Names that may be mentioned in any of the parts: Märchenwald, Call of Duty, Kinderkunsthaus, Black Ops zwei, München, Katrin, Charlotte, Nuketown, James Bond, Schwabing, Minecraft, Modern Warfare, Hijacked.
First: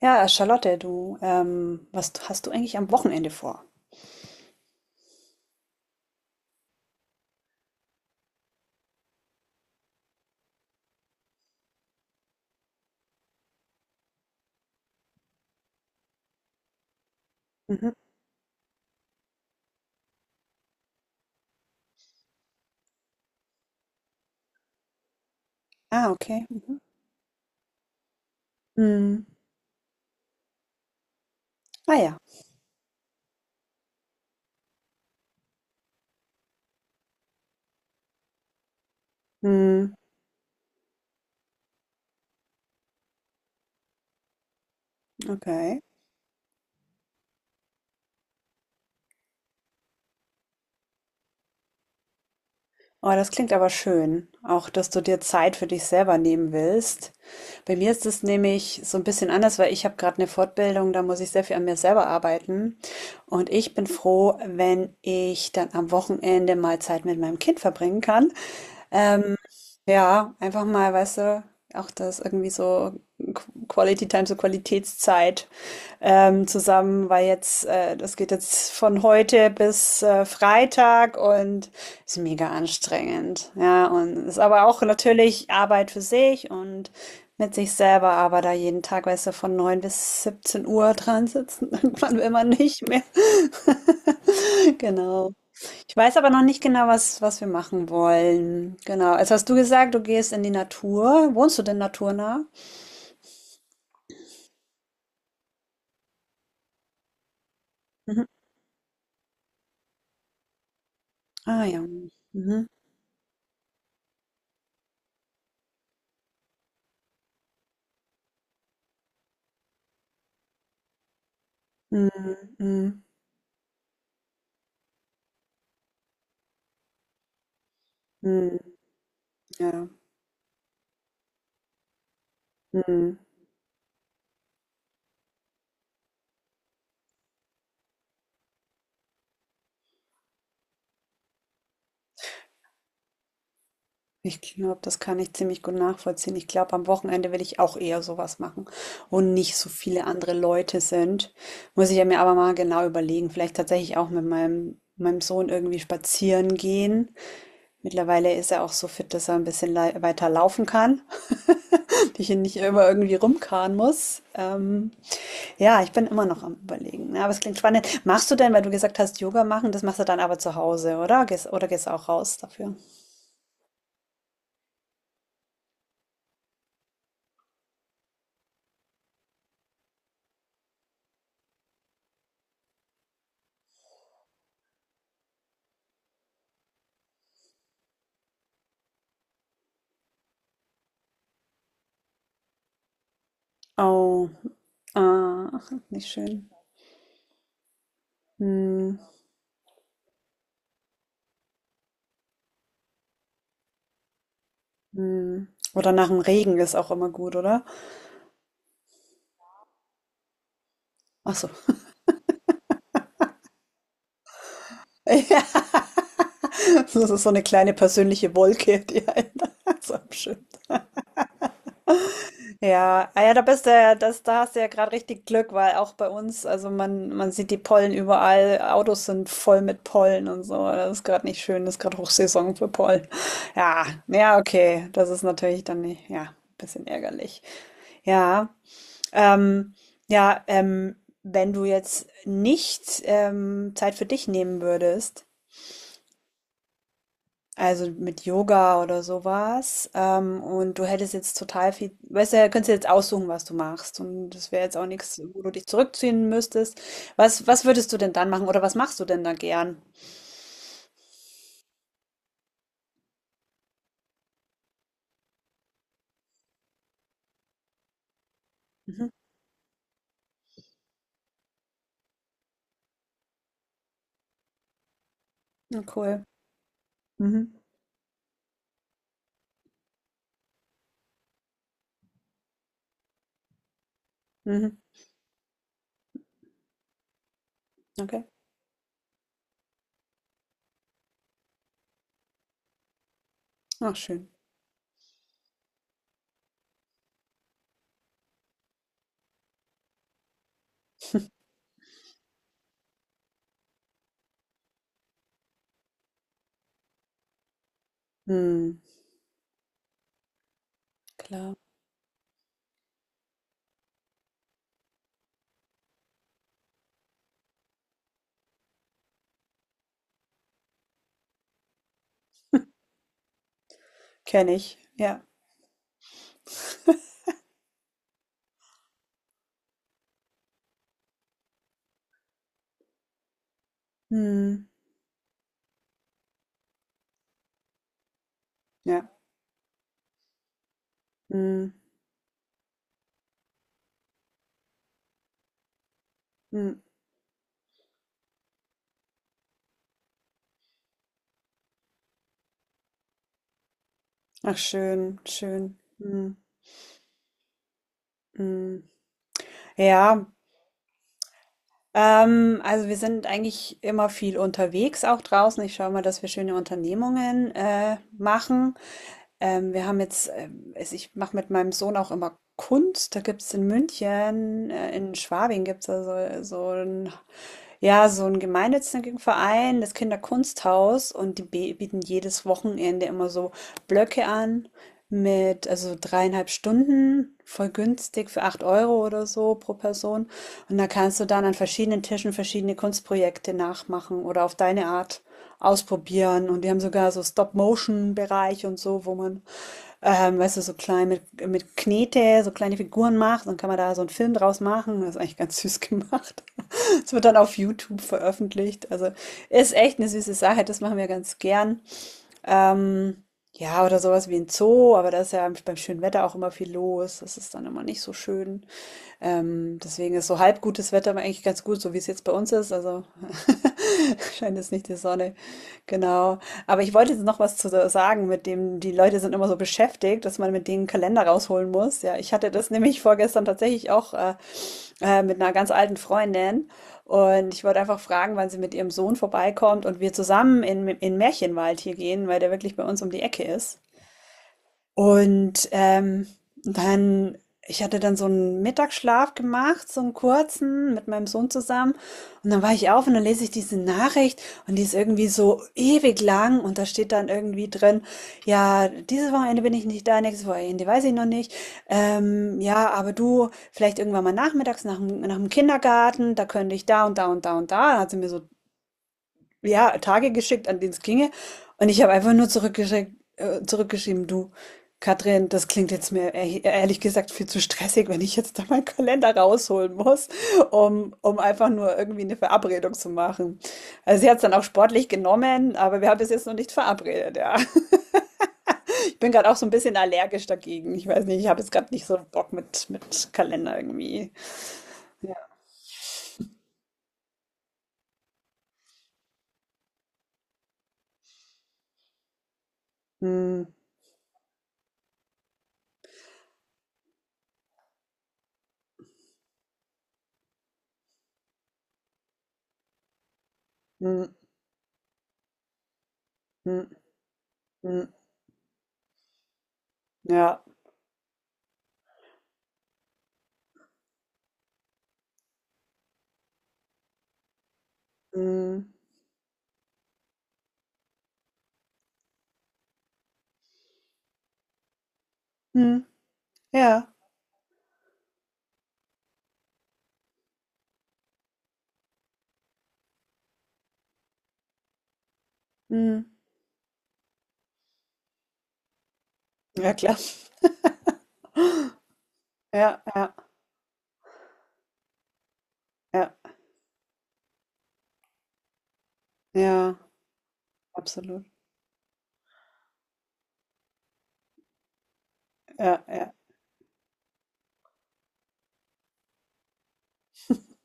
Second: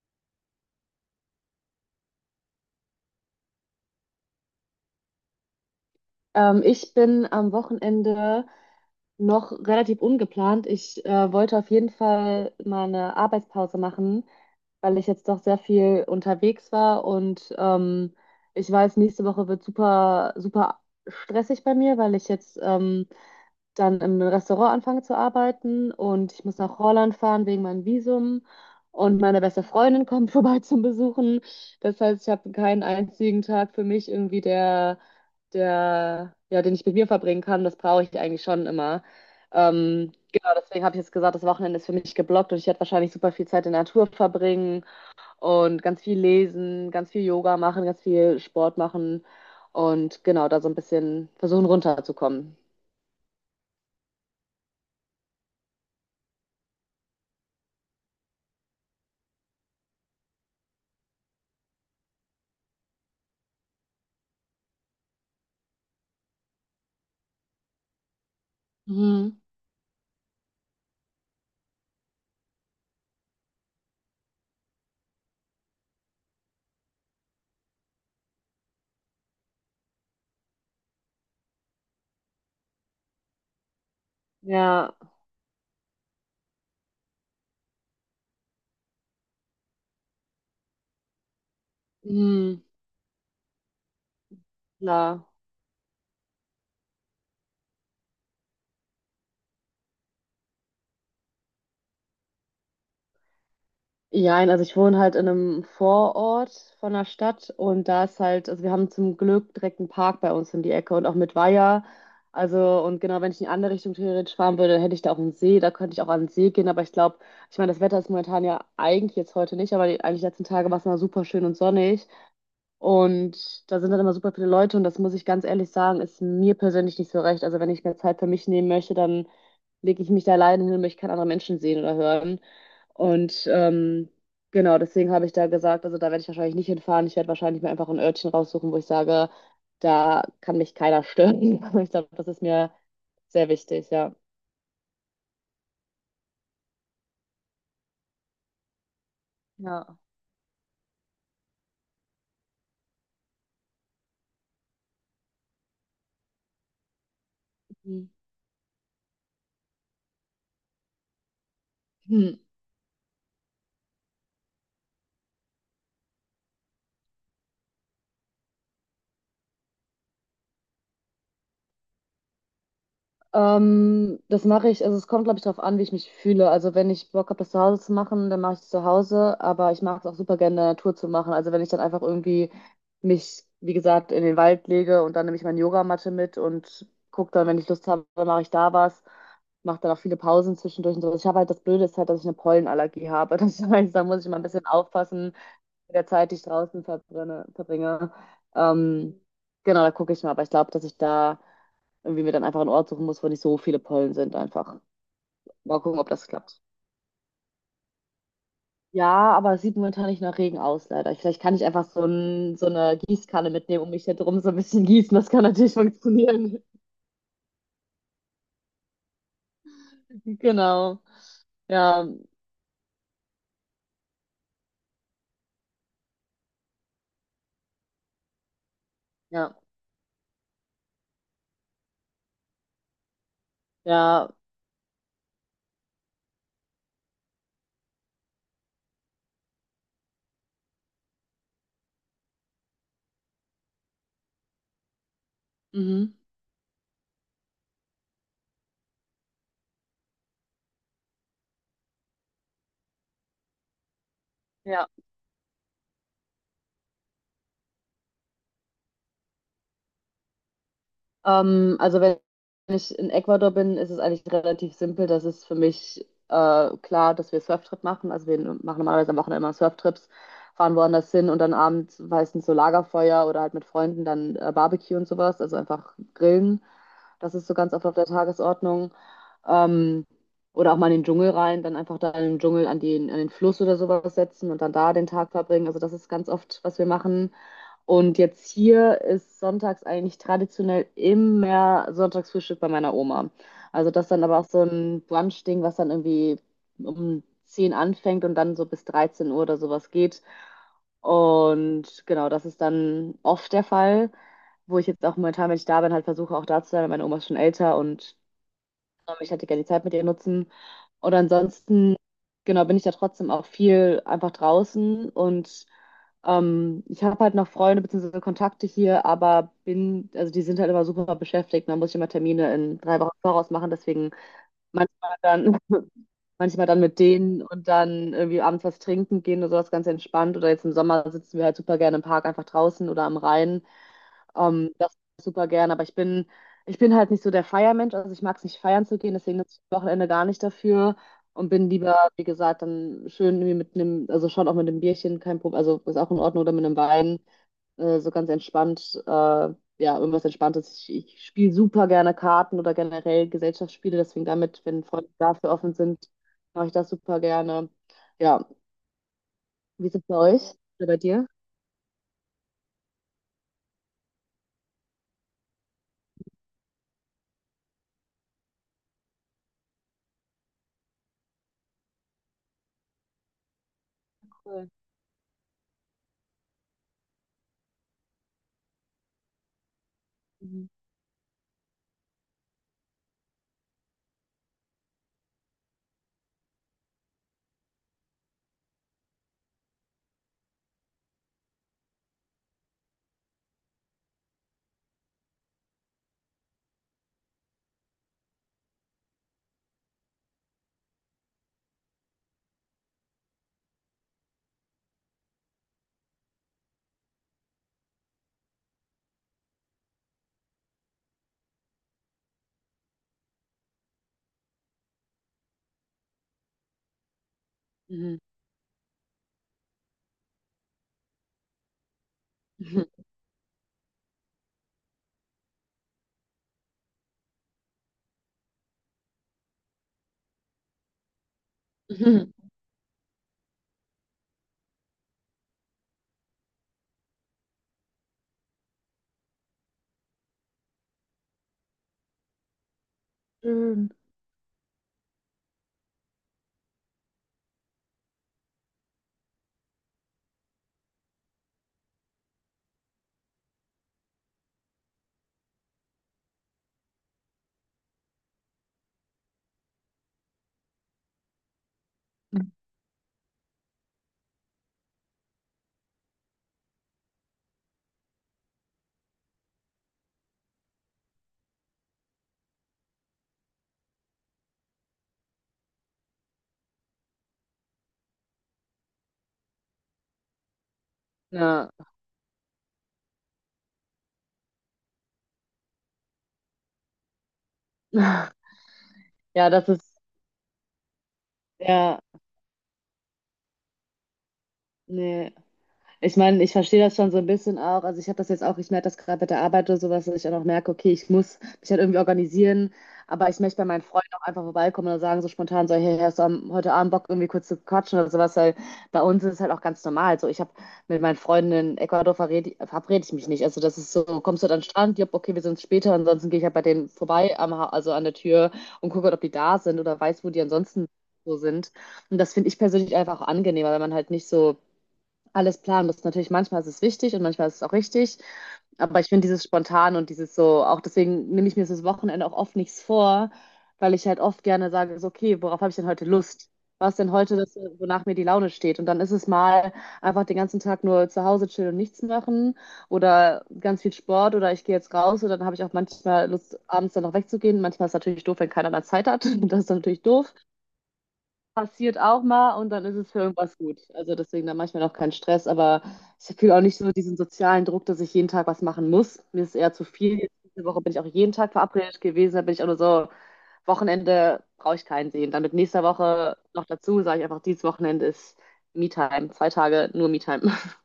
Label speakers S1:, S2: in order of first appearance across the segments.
S1: Ja, Charlotte, du, was hast du eigentlich am Wochenende vor?
S2: Ich bin am Wochenende noch relativ ungeplant. Ich wollte auf jeden Fall mal eine Arbeitspause machen, weil ich jetzt doch sehr viel unterwegs war, und
S1: Mhm.
S2: ich weiß, nächste Woche wird super, super stressig bei mir, weil ich jetzt dann im Restaurant anfange zu arbeiten,
S1: Ah,
S2: und ich
S1: okay.
S2: muss
S1: Mhm.
S2: nach Holland fahren wegen meinem Visum, und
S1: Hm.
S2: meine beste Freundin kommt vorbei zum Besuchen.
S1: Ah
S2: Das
S1: ja.
S2: heißt, ich habe keinen einzigen Tag für mich irgendwie, ja, den ich mit mir verbringen kann, das brauche ich eigentlich schon immer.
S1: Hm.
S2: Genau, deswegen habe ich jetzt gesagt, das Wochenende ist für mich geblockt und ich werde wahrscheinlich super viel Zeit in der Natur verbringen
S1: Okay.
S2: und ganz viel lesen, ganz viel Yoga machen, ganz viel Sport machen und genau, da so ein bisschen versuchen runterzukommen.
S1: Oh, das klingt aber schön. Auch, dass du dir Zeit für dich selber nehmen willst. Bei mir ist es nämlich so ein bisschen anders, weil ich habe gerade eine Fortbildung, da muss ich sehr viel an mir selber arbeiten. Und ich bin froh, wenn ich dann am Wochenende mal Zeit mit meinem Kind verbringen kann. Ähm,
S2: Mhm.
S1: ja, einfach mal, weißt du, auch das irgendwie so Quality Time, so Qualitätszeit, zusammen, weil jetzt, das geht jetzt von heute bis Freitag und ist mega anstrengend. Ja, und ist aber auch
S2: Ja,
S1: natürlich Arbeit für sich und mit sich selber, aber da jeden Tag, weißt du, von 9 bis 17 Uhr dran sitzen, irgendwann will man
S2: mhm,
S1: nicht mehr.
S2: klar.
S1: Genau. Ich weiß aber noch nicht genau, was wir machen wollen. Genau. Jetzt hast du gesagt, du gehst in die Natur. Wohnst du denn naturnah?
S2: Jein, also ich wohne halt in einem Vorort von der Stadt, und da ist
S1: Mhm.
S2: halt, also wir haben zum Glück direkt einen Park bei uns in die Ecke und auch mit
S1: Ah ja.
S2: Weiher.
S1: Mhm.
S2: Also, und genau, wenn ich in die andere Richtung theoretisch fahren würde, hätte ich da auch einen See, da könnte ich auch an den See gehen, aber ich glaube, ich meine, das Wetter ist momentan ja eigentlich jetzt heute nicht, aber die, eigentlich die letzten Tage war es immer super schön und sonnig,
S1: Mhm. Mhm.
S2: und da sind dann immer super viele Leute, und das muss ich ganz ehrlich sagen, ist mir persönlich nicht so recht. Also, wenn ich mir Zeit für mich
S1: Mhm.
S2: nehmen möchte, dann
S1: Ja.
S2: lege ich mich da alleine hin und möchte keine anderen Menschen sehen oder hören.
S1: Mhm.
S2: Und genau, deswegen habe ich da gesagt, also da werde ich wahrscheinlich nicht hinfahren. Ich werde wahrscheinlich mir einfach ein Örtchen raussuchen, wo ich sage, da kann mich keiner stören. Ich glaube, das ist mir sehr wichtig, ja.
S1: Ich glaube, das kann ich ziemlich gut nachvollziehen. Ich glaube, am Wochenende will ich auch eher sowas machen, wo nicht so
S2: Ja.
S1: viele andere Leute sind. Muss ich ja mir aber mal genau überlegen. Vielleicht tatsächlich auch mit meinem Sohn irgendwie spazieren gehen.
S2: Mhm.
S1: Mittlerweile ist er auch so fit, dass er ein bisschen weiter laufen kann. Die ich hier nicht immer irgendwie rumkarren muss. Ja, ich bin immer noch am Überlegen. Ja, aber es klingt spannend. Machst du denn, weil du gesagt hast, Yoga machen, das machst du dann aber zu Hause, oder? Gehst, oder gehst du auch raus dafür?
S2: Das mache ich, also es kommt, glaube ich, darauf an, wie ich mich fühle. Also wenn ich Bock habe, das zu Hause zu machen, dann mache ich es zu Hause, aber ich mag es auch super gerne in der Natur zu machen. Also wenn ich dann einfach irgendwie mich, wie gesagt, in den Wald lege und dann nehme ich meine Yogamatte mit und gucke dann, wenn ich Lust habe, mache ich da was, mache dann auch viele Pausen zwischendurch und so. Also ich habe halt, das Blöde ist halt, dass ich eine Pollenallergie habe. Das heißt, da muss
S1: Oh,
S2: ich mal ein bisschen aufpassen
S1: ah,
S2: mit
S1: nicht
S2: der Zeit, die ich
S1: schön.
S2: draußen verbringe.
S1: Hm,
S2: Ähm, genau, da gucke ich mal. Aber ich glaube, dass ich da irgendwie mir dann einfach einen Ort suchen muss, wo nicht so viele Pollen sind, einfach.
S1: hm.
S2: Mal
S1: Oder
S2: gucken,
S1: nach
S2: ob
S1: dem
S2: das
S1: Regen
S2: klappt.
S1: ist auch immer gut, oder?
S2: Ja, aber es sieht momentan nicht nach Regen aus, leider.
S1: Ach
S2: Vielleicht
S1: so.
S2: kann ich einfach so, ein, so eine Gießkanne mitnehmen und mich da drum so ein bisschen gießen. Das kann
S1: Ja,
S2: natürlich funktionieren.
S1: das ist so eine kleine persönliche Wolke, die einen so abschirmt.
S2: Genau. Ja,
S1: Ja, ah ja, da bist du ja, das, da hast du ja gerade richtig Glück, weil auch bei uns, also man sieht die Pollen überall, Autos sind
S2: ja,
S1: voll mit Pollen und so. Das ist gerade nicht schön, das ist gerade Hochsaison für Pollen. Ja,
S2: ja.
S1: ja, okay, das ist natürlich dann nicht, ja, ein bisschen ärgerlich. Ja, ähm, ja, wenn du jetzt nicht Zeit für dich nehmen würdest,
S2: Mhm.
S1: also mit Yoga oder sowas. Und du hättest jetzt total viel, weißt du, ja, könntest du jetzt aussuchen, was du machst. Und das wäre jetzt auch
S2: Ja.
S1: nichts, wo du dich zurückziehen müsstest. Was würdest du denn dann machen oder was machst du denn da gern?
S2: Also wenn ich in Ecuador bin, ist es eigentlich relativ simpel. Das ist für mich klar, dass wir Surftrip machen. Also wir machen
S1: Mhm.
S2: normalerweise am Wochenende immer Surftrips, fahren woanders hin und dann abends meistens so Lagerfeuer oder halt mit Freunden dann Barbecue und sowas. Also
S1: Ja,
S2: einfach
S1: cool.
S2: grillen. Das ist so
S1: Mhm.
S2: ganz oft auf der Tagesordnung. Ähm, oder auch mal in den Dschungel rein, dann einfach da im Dschungel an den Fluss oder sowas setzen und dann
S1: Mhm.
S2: da den Tag verbringen. Also das ist ganz oft, was wir machen. Und
S1: Okay.
S2: jetzt hier ist sonntags eigentlich traditionell immer Sonntagsfrühstück bei meiner Oma. Also
S1: Ach,
S2: das dann
S1: schön.
S2: aber auch so ein Brunch-Ding, was dann irgendwie um 10 anfängt und dann so bis 13 Uhr oder sowas geht. Und genau, das ist dann oft der Fall, wo ich jetzt auch momentan, wenn ich da bin, halt versuche auch da zu sein, weil meine Oma ist schon älter und
S1: Hm.
S2: ich hätte gerne die Zeit mit ihr nutzen. Oder
S1: Klar.
S2: ansonsten, genau, bin ich da trotzdem auch viel einfach draußen, und ich habe halt noch Freunde bzw. Kontakte hier, aber bin, also die sind halt immer super beschäftigt. Da muss ich immer Termine in drei Wochen voraus machen, deswegen
S1: Kenne ich.
S2: manchmal
S1: Ja.
S2: dann, manchmal dann mit denen und dann irgendwie abends was trinken gehen oder sowas ganz entspannt. Oder jetzt im Sommer sitzen wir halt super gerne im Park einfach draußen oder am Rhein.
S1: Hm.
S2: Das super gern, aber ich bin halt nicht so der Feiermensch, also ich mag es nicht feiern zu
S1: Ja.
S2: gehen, deswegen nutze ich das Wochenende gar nicht dafür und
S1: Hm.
S2: bin lieber, wie gesagt, dann schön irgendwie mit einem, also schon auch mit einem Bierchen, kein Problem, also ist auch in Ordnung, oder mit
S1: Hm.
S2: einem Wein, so ganz entspannt, ja, irgendwas Entspanntes. Ich spiele super gerne Karten oder generell Gesellschaftsspiele, deswegen
S1: Ach,
S2: damit, wenn Freunde
S1: schön,
S2: dafür offen
S1: schön.
S2: sind,
S1: Hm.
S2: mache ich das super gerne. Ja,
S1: Hm.
S2: wie ist es bei
S1: Ja.
S2: euch oder bei dir?
S1: Also wir sind eigentlich immer viel unterwegs, auch draußen. Ich schaue mal, dass wir schöne Unternehmungen machen. Wir haben jetzt, ich mache mit meinem Sohn auch immer Kunst. Da gibt es in
S2: Cool.
S1: München, in Schwabing gibt es so ein ja, so ein gemeinnützigen Verein, das
S2: Mhm.
S1: Kinderkunsthaus, und die bieten jedes Wochenende immer so Blöcke an mit, also 3,5 Stunden, voll günstig für 8 Euro oder so pro Person. Und da kannst du dann an verschiedenen Tischen verschiedene Kunstprojekte nachmachen oder auf deine Art ausprobieren. Und die haben sogar so Stop-Motion-Bereich und so, wo man, weißt du, so klein mit, Knete, so kleine Figuren macht. Dann kann man da so einen Film draus machen. Das ist eigentlich ganz süß gemacht. Es wird dann auf YouTube veröffentlicht. Also ist echt eine süße Sache, das machen wir ganz gern. Ähm, ja, oder sowas wie ein Zoo, aber da ist ja beim schönen Wetter auch immer viel los. Das ist dann immer nicht so
S2: Mhm.
S1: schön. Deswegen ist so halb gutes Wetter aber eigentlich ganz gut, so wie es jetzt bei uns ist. Also scheint jetzt nicht die Sonne. Genau. Aber ich wollte jetzt noch was zu sagen, mit dem die Leute sind immer so beschäftigt, dass man mit denen einen Kalender rausholen muss. Ja, ich hatte das nämlich vorgestern tatsächlich auch mit einer ganz alten Freundin. Und ich wollte einfach fragen, wann sie mit ihrem Sohn vorbeikommt und wir zusammen in Märchenwald hier gehen, weil der wirklich bei uns um die Ecke ist.
S2: Schön.
S1: Und, dann ich hatte dann so einen Mittagsschlaf gemacht, so einen kurzen, mit meinem Sohn zusammen. Und dann war ich auf und dann lese ich diese Nachricht und die ist irgendwie so ewig lang und da steht dann irgendwie drin: „Ja, dieses Wochenende bin ich nicht da, nächstes Wochenende weiß ich noch nicht. Ja, aber du vielleicht irgendwann mal nachmittags nach dem Kindergarten, da könnte ich da und da und da und da." Da hat sie mir so ja, Tage geschickt, an denen es ginge. Und ich habe einfach nur zurückgeschickt, zurückgeschrieben, du, Katrin, das klingt jetzt mir ehrlich gesagt viel zu stressig, wenn ich jetzt da meinen Kalender rausholen muss, um einfach
S2: Ja.
S1: nur irgendwie eine Verabredung zu machen. Also sie hat es dann auch sportlich genommen, aber wir haben es jetzt noch nicht verabredet, ja.
S2: Ja,
S1: Ich bin gerade auch so
S2: das
S1: ein bisschen
S2: ist,
S1: allergisch dagegen. Ich weiß nicht, ich habe jetzt gerade
S2: ja,
S1: nicht so Bock mit, Kalender irgendwie.
S2: nee,
S1: Ja.
S2: ich meine, ich verstehe das schon so ein bisschen auch. Also ich habe das jetzt auch, ich merke das gerade bei der Arbeit oder sowas, dass ich dann auch merke, okay, ich muss mich halt irgendwie organisieren, aber ich möchte
S1: Hm,
S2: bei meinen Freunden auch einfach vorbeikommen und sagen so spontan so, hey, hast du heute Abend Bock irgendwie kurz zu quatschen oder sowas, weil bei uns ist es halt auch ganz normal. So, ich habe mit meinen Freunden in Ecuador verabrede ich mich nicht. Also das ist so,
S1: hm,
S2: kommst du dann an den Strand, jupp, okay, wir sind später, ansonsten gehe ich halt bei
S1: hm,
S2: denen vorbei, also an
S1: hm,
S2: der Tür und gucke, ob die da sind oder weiß, wo die
S1: ja.
S2: ansonsten so sind. Und das finde ich persönlich einfach auch angenehmer, wenn man halt nicht so alles planen muss. Natürlich, manchmal ist es wichtig und manchmal ist es auch richtig.
S1: Hm,
S2: Aber ich finde dieses spontan und dieses so, auch deswegen nehme ich mir das Wochenende auch oft nichts vor, weil ich halt oft gerne sage, so, okay, worauf habe ich denn
S1: hm,
S2: heute Lust? Was denn
S1: ja.
S2: heute, das, wonach mir die Laune steht? Und dann ist es mal einfach den ganzen Tag nur zu Hause chillen und nichts machen oder ganz viel Sport oder ich gehe jetzt raus und dann habe ich auch
S1: Hm.
S2: manchmal Lust, abends dann noch wegzugehen. Manchmal ist es natürlich doof, wenn keiner dann Zeit hat. Das ist dann
S1: Ja,
S2: natürlich
S1: klar.
S2: doof, passiert auch mal, und dann ist
S1: Ja,
S2: es für
S1: ja,
S2: irgendwas gut. Also deswegen dann manchmal auch kein Stress, aber
S1: ja,
S2: ich fühle auch nicht so diesen sozialen Druck, dass ich jeden Tag was machen muss. Mir ist es eher zu
S1: ja,
S2: viel. Jetzt diese Woche bin ich auch jeden
S1: absolut.
S2: Tag verabredet gewesen, da bin ich auch nur so, Wochenende brauche ich keinen sehen. Dann mit nächster
S1: Ja, ja.
S2: Woche noch dazu, sage ich einfach, dieses Wochenende ist Me-Time. Zwei Tage nur Me-Time.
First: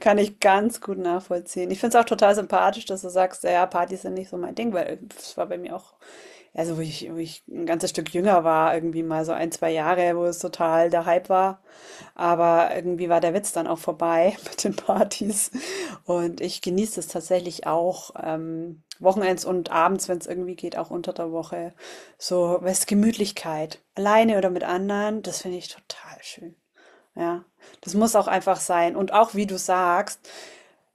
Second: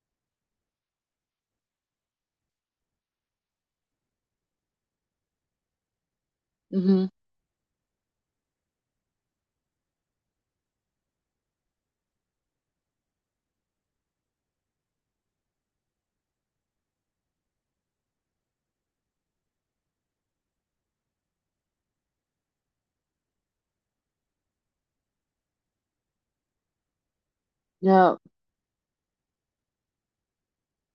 S1: Kann ich ganz gut nachvollziehen. Ich finde es auch total sympathisch, dass du sagst, ja, Partys sind nicht so mein Ding, weil es war bei mir auch. Also, wo
S2: Mhm.
S1: ich, wo ich ein ganzes Stück jünger war, irgendwie mal so ein, zwei Jahre, wo es total der Hype war. Aber irgendwie war der Witz dann auch vorbei mit den Partys. Und ich genieße es tatsächlich auch wochenends und abends, wenn es irgendwie geht, auch unter der Woche. So, was Gemütlichkeit. Alleine oder mit anderen, das finde ich total schön. Ja, das muss
S2: Ja.
S1: auch einfach sein. Und auch, wie du sagst,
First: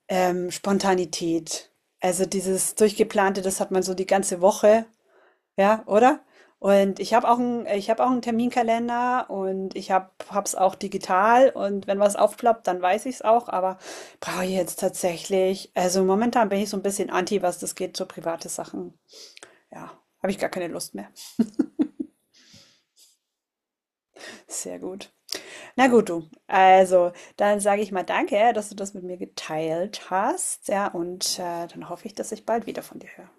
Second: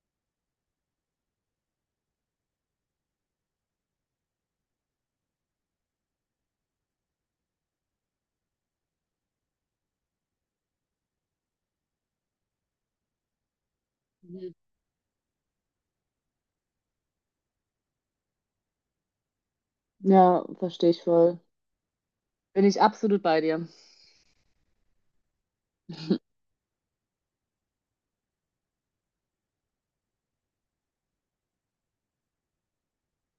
S1: Spontanität. Also dieses Durchgeplante, das hat man so die ganze Woche ja, oder? Und ich habe auch einen Terminkalender und ich habe es auch digital und wenn was aufploppt, dann weiß ich es auch, aber brauche ich
S2: Mhm.
S1: jetzt tatsächlich also, momentan bin ich so ein bisschen anti, was das geht, so private Sachen. Ja, habe ich
S2: Ja,
S1: gar keine
S2: verstehe
S1: Lust
S2: ich
S1: mehr.
S2: voll. Bin ich absolut bei dir.
S1: Sehr gut. Na gut, du. Also, dann sage ich mal danke, dass du das mit mir geteilt hast, ja, und, dann hoffe ich, dass ich bald wieder von dir höre.